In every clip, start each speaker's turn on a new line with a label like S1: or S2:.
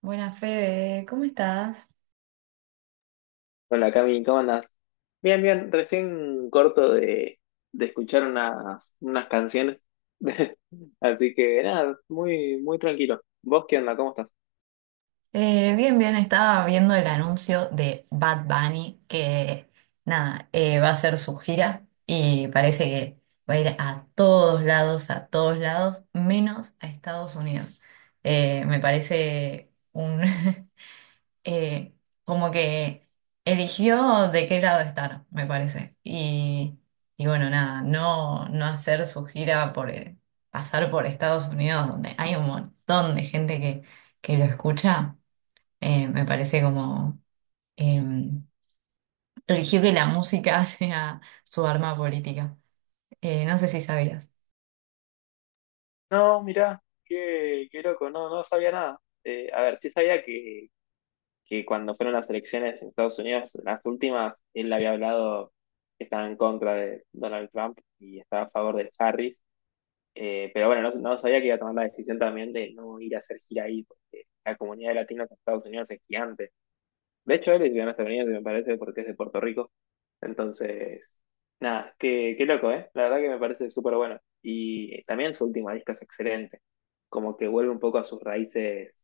S1: Buenas, Fede, ¿cómo estás?
S2: Hola Cami, ¿cómo andás? Bien, bien, recién corto de escuchar unas canciones. Así que nada, muy, muy tranquilo. ¿Vos qué onda? ¿Cómo estás?
S1: Bien, bien, estaba viendo el anuncio de Bad Bunny que, nada, va a hacer su gira y parece que va a ir a todos lados, menos a Estados Unidos. Me parece un, eh, como que eligió de qué lado estar, me parece. Y bueno, nada, no hacer su gira por, pasar por Estados Unidos, donde hay un montón de gente que lo escucha. Me parece como eh, eligió que la música sea su arma política. No sé si sabías.
S2: No, mirá, qué loco, no, no sabía nada. A ver, sí sabía que cuando fueron las elecciones en Estados Unidos, las últimas, él había hablado que estaba en contra de Donald Trump y estaba a favor de Harris. Pero bueno, no, no sabía que iba a tomar la decisión también de no ir a hacer gira ahí, porque la comunidad latina en Estados Unidos es gigante. De hecho, él es de Estados Unidos me parece, porque es de Puerto Rico. Entonces, nada, qué loco, ¿eh? La verdad que me parece súper bueno. Y también su última disco es excelente. Como que vuelve un poco a sus raíces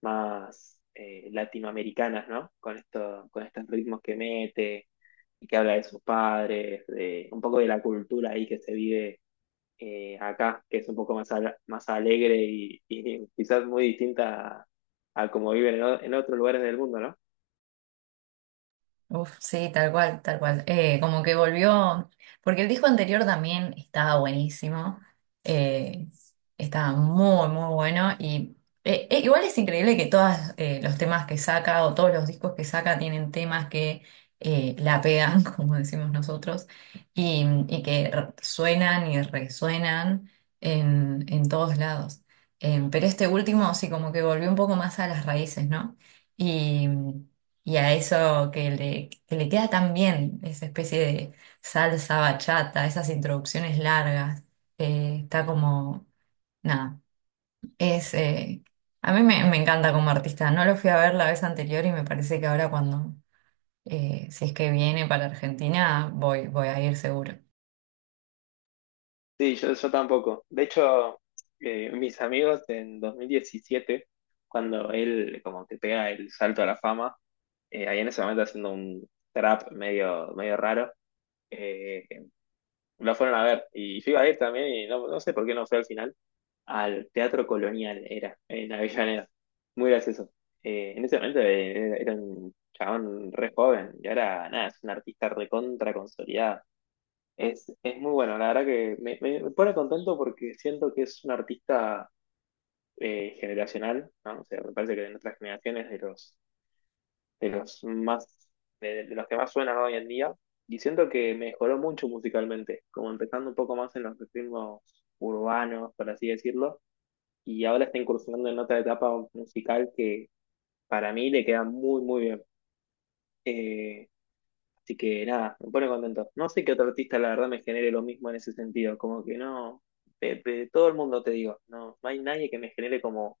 S2: más latinoamericanas, ¿no? Con estos ritmos que mete y que habla de sus padres, de un poco de la cultura ahí que se vive acá, que es un poco más, más alegre y quizás muy distinta a como viven en otros lugares del mundo, ¿no?
S1: Uf, sí, tal cual, tal cual. Como que volvió, porque el disco anterior también estaba buenísimo, eh, estaba muy, muy bueno y igual es increíble que todos los temas que saca o todos los discos que saca tienen temas que la pegan, como decimos nosotros, y que suenan y resuenan en todos lados. Pero este último sí, como que volvió un poco más a las raíces, ¿no? Y... Y a eso que le queda tan bien, esa especie de salsa bachata, esas introducciones largas. Está como, nada, es, A mí me encanta como artista, no lo fui a ver la vez anterior y me parece que ahora, si es que viene para Argentina, voy, voy a ir seguro.
S2: Sí, yo tampoco. De hecho, mis amigos en 2017, cuando él como que pega el salto a la fama, ahí en ese momento haciendo un trap medio, medio raro, eh, lo fueron a ver. Y yo iba a ir también y no, no sé por qué no fue al final, al Teatro Colonial, era, en Avellaneda. Muy gracioso. En ese momento era un chabón re joven y ahora, nada, es un artista recontra consolidada. Es muy bueno, la verdad que me pone contento porque siento que es un artista generacional, ¿no? O sea, me parece que de nuestras generaciones de los más, de los que más suenan hoy en día, y siento que mejoró mucho musicalmente, como empezando un poco más en los ritmos urbanos, por así decirlo, y ahora está incursionando en otra etapa musical que para mí le queda muy, muy bien. Eh, Así que nada, me pone contento. No sé qué otro artista, la verdad, me genere lo mismo en ese sentido, como que no, de todo el mundo te digo, no, no hay nadie que me genere como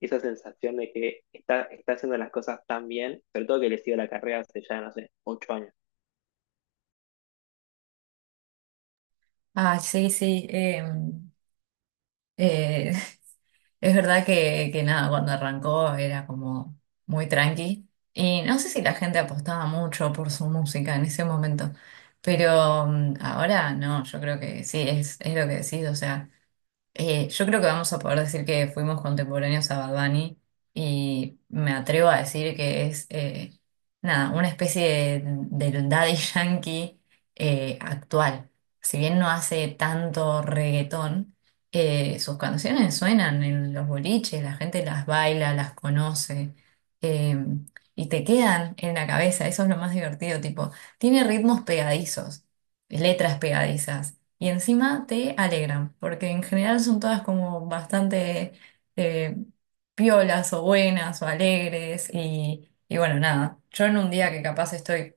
S2: esa sensación de que está, está haciendo las cosas tan bien, sobre todo que le sigo la carrera hace ya, no sé, 8 años.
S1: Ah, sí, sí, eh, es verdad que nada, cuando arrancó era como muy tranqui. Y no sé si la gente apostaba mucho por su música en ese momento, pero ahora no, yo creo que sí, es lo que decís, o sea. Yo creo que vamos a poder decir que fuimos contemporáneos a Bad Bunny y me atrevo a decir que es, nada, una especie de Daddy Yankee actual. Si bien no hace tanto reggaetón, sus canciones suenan en los boliches, la gente las baila, las conoce, eh, y te quedan en la cabeza. Eso es lo más divertido, tipo, tiene ritmos pegadizos, letras pegadizas y encima te alegran, porque en general son todas como bastante eh, piolas o buenas o alegres y bueno, nada, yo en un día que capaz estoy,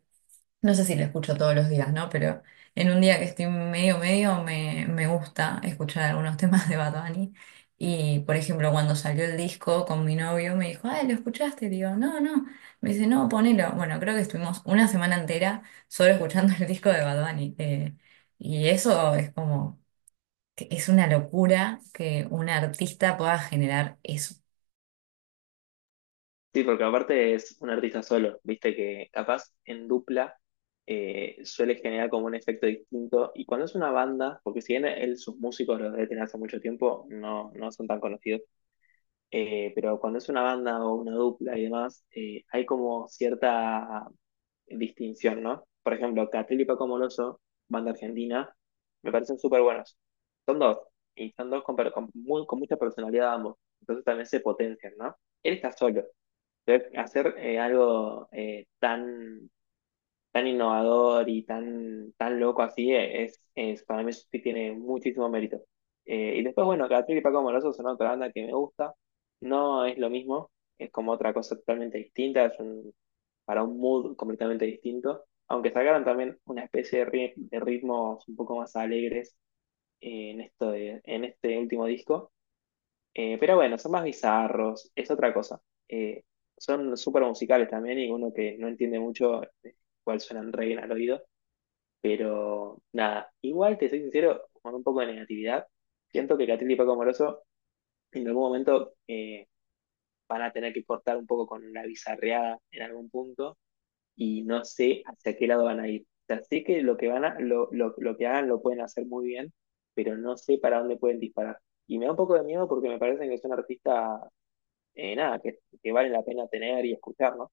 S1: no sé si lo escucho todos los días, ¿no? Pero en un día que estoy medio me, me gusta escuchar algunos temas de Bad Bunny. Y por ejemplo, cuando salió el disco con mi novio me dijo, ay, ¿lo escuchaste? Y digo, no, no. Me dice, no, ponelo. Bueno, creo que estuvimos una semana entera solo escuchando el disco de Bad Bunny. Y eso es como, que es una locura que un artista pueda generar eso.
S2: Sí, porque aparte es un artista solo, viste que capaz en dupla suele generar como un efecto distinto. Y cuando es una banda, porque si bien él, sus músicos los debe tener hace mucho tiempo, no, no son tan conocidos, pero cuando es una banda o una dupla y demás, hay como cierta distinción, ¿no? Por ejemplo, Catriel y Paco Moroso, banda argentina, me parecen súper buenos. Son dos, y son dos con con mucha personalidad ambos, entonces también se potencian, ¿no? Él está solo. Hacer, algo tan, tan innovador y tan, tan loco así es, para mí sí tiene muchísimo mérito. Y después, bueno, Catril y Paco Moroso son otra banda que me gusta. No es lo mismo, es como otra cosa totalmente distinta, para un mood completamente distinto. Aunque sacaron también una especie de ritmos un poco más alegres en este último disco. Pero bueno, son más bizarros, es otra cosa. Eh, Son súper musicales también y uno que no entiende mucho cuál suenan re bien al oído. Pero nada, igual te soy sincero, con un poco de negatividad, siento que Catril y Paco Moroso en algún momento van a tener que cortar un poco con la bizarreada en algún punto y no sé hacia qué lado van a ir. O sea, sé que lo que van a, lo que hagan lo pueden hacer muy bien, pero no sé para dónde pueden disparar. Y me da un poco de miedo porque me parecen que son artistas nada, que vale la pena tener y escuchar, ¿no?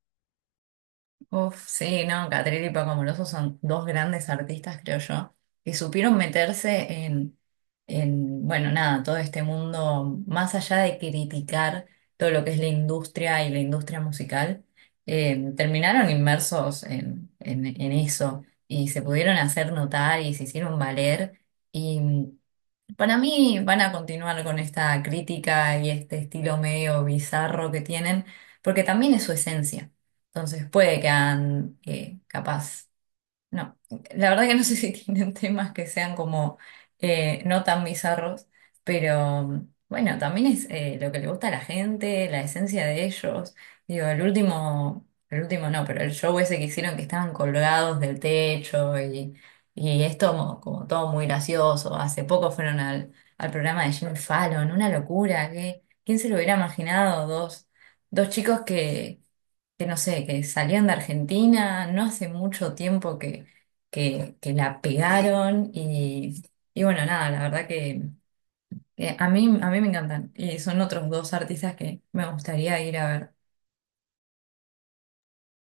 S1: Uf, sí, no, Catriel y Paco Amoroso son dos grandes artistas, creo yo, que supieron meterse bueno, nada, todo este mundo, más allá de criticar todo lo que es la industria y la industria musical. Terminaron inmersos en eso y se pudieron hacer notar y se hicieron valer. Y para mí van a continuar con esta crítica y este estilo medio bizarro que tienen, porque también es su esencia. Entonces puede que hagan, capaz. No, la verdad que no sé si tienen temas que sean como no tan bizarros, pero bueno, también es lo que le gusta a la gente, la esencia de ellos. Digo, el último no, pero el show ese que hicieron que estaban colgados del techo y es todo como todo muy gracioso. Hace poco fueron al programa de Jimmy Fallon, una locura. Que ¿quién se lo hubiera imaginado? Dos, dos chicos que no sé, que salían de Argentina, no hace mucho tiempo que la pegaron y bueno, nada, la verdad que a mí me encantan y son otros dos artistas que me gustaría ir a ver.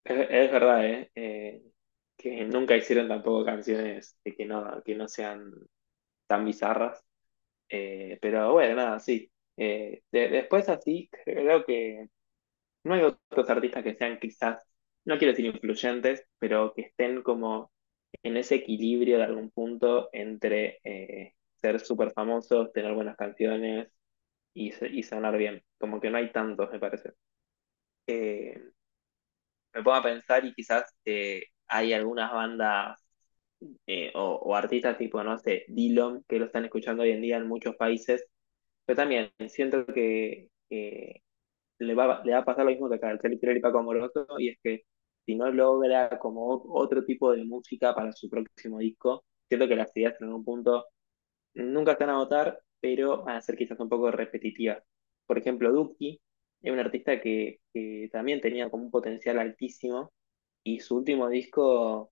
S2: Es verdad, ¿eh? Que nunca hicieron tampoco canciones de que no sean tan bizarras. Pero bueno, nada, sí. Después así, creo que no hay otros artistas que sean quizás, no quiero decir influyentes, pero que estén como en ese equilibrio de algún punto entre ser súper famosos, tener buenas canciones y, y sonar bien. Como que no hay tantos, me parece. Eh, Me pongo a pensar y quizás hay algunas bandas artistas tipo, no sé, Dillom que lo están escuchando hoy en día en muchos países, pero también siento que le va a pasar lo mismo que a el y Paco Amoroso, y es que si no logra como otro tipo de música para su próximo disco, siento que las ideas en un punto nunca están a votar, pero van a ser quizás un poco repetitivas. Por ejemplo, Duki es un artista que también tenía como un potencial altísimo y su último disco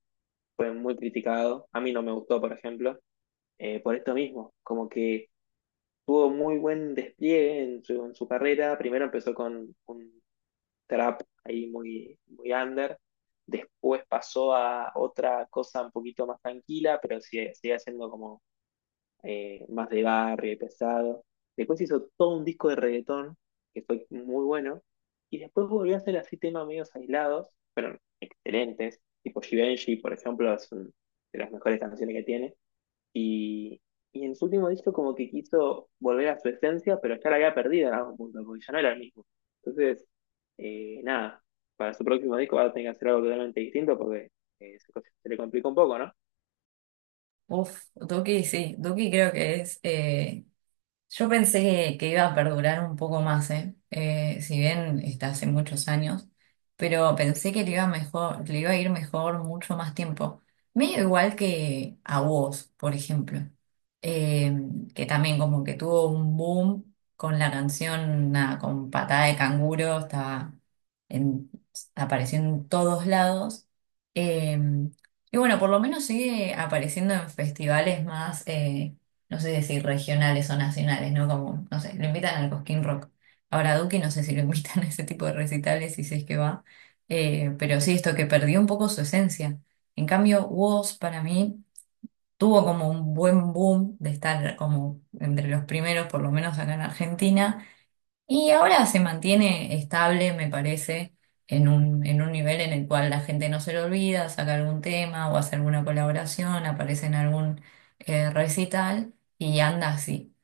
S2: fue muy criticado. A mí no me gustó, por ejemplo, por esto mismo, como que tuvo muy buen despliegue en su carrera. Primero empezó con un trap ahí muy, muy under. Después pasó a otra cosa un poquito más tranquila, pero sigue, sigue siendo como más de barrio y pesado. Después hizo todo un disco de reggaetón, que fue muy bueno. Y después volvió a hacer así temas medios aislados, excelentes, tipo Givenchy, por ejemplo, de las mejores canciones que tiene. Y, y en su último disco como que quiso volver a su esencia, pero ya la había perdido en algún punto, porque ya no era el mismo. Entonces, nada, para su próximo disco va a tener que hacer algo totalmente distinto porque eh, se, se le complica un poco, ¿no?
S1: Uf, Duki sí, Duki creo que es, yo pensé que iba a perdurar un poco más, ¿eh? Si bien está hace muchos años, pero pensé que le iba mejor, le iba a ir mejor mucho más tiempo. Medio igual que a vos, por ejemplo. Eh, que también como que tuvo un boom con la canción, nada, con Patada de Canguro, estaba en, apareciendo en todos lados. Eh, y bueno, por lo menos sigue apareciendo en festivales más, no sé si regionales o nacionales, ¿no? Como, no sé, lo invitan al Cosquín Rock. Ahora a Duki no sé si lo invitan a ese tipo de recitales y si es que va. Pero sí, esto que perdió un poco su esencia. En cambio, Woz para mí tuvo como un buen boom de estar como entre los primeros, por lo menos acá en Argentina, y ahora se mantiene estable, me parece, en un nivel en el cual la gente no se lo olvida, saca algún tema o hace alguna colaboración, aparece en algún recital y anda así.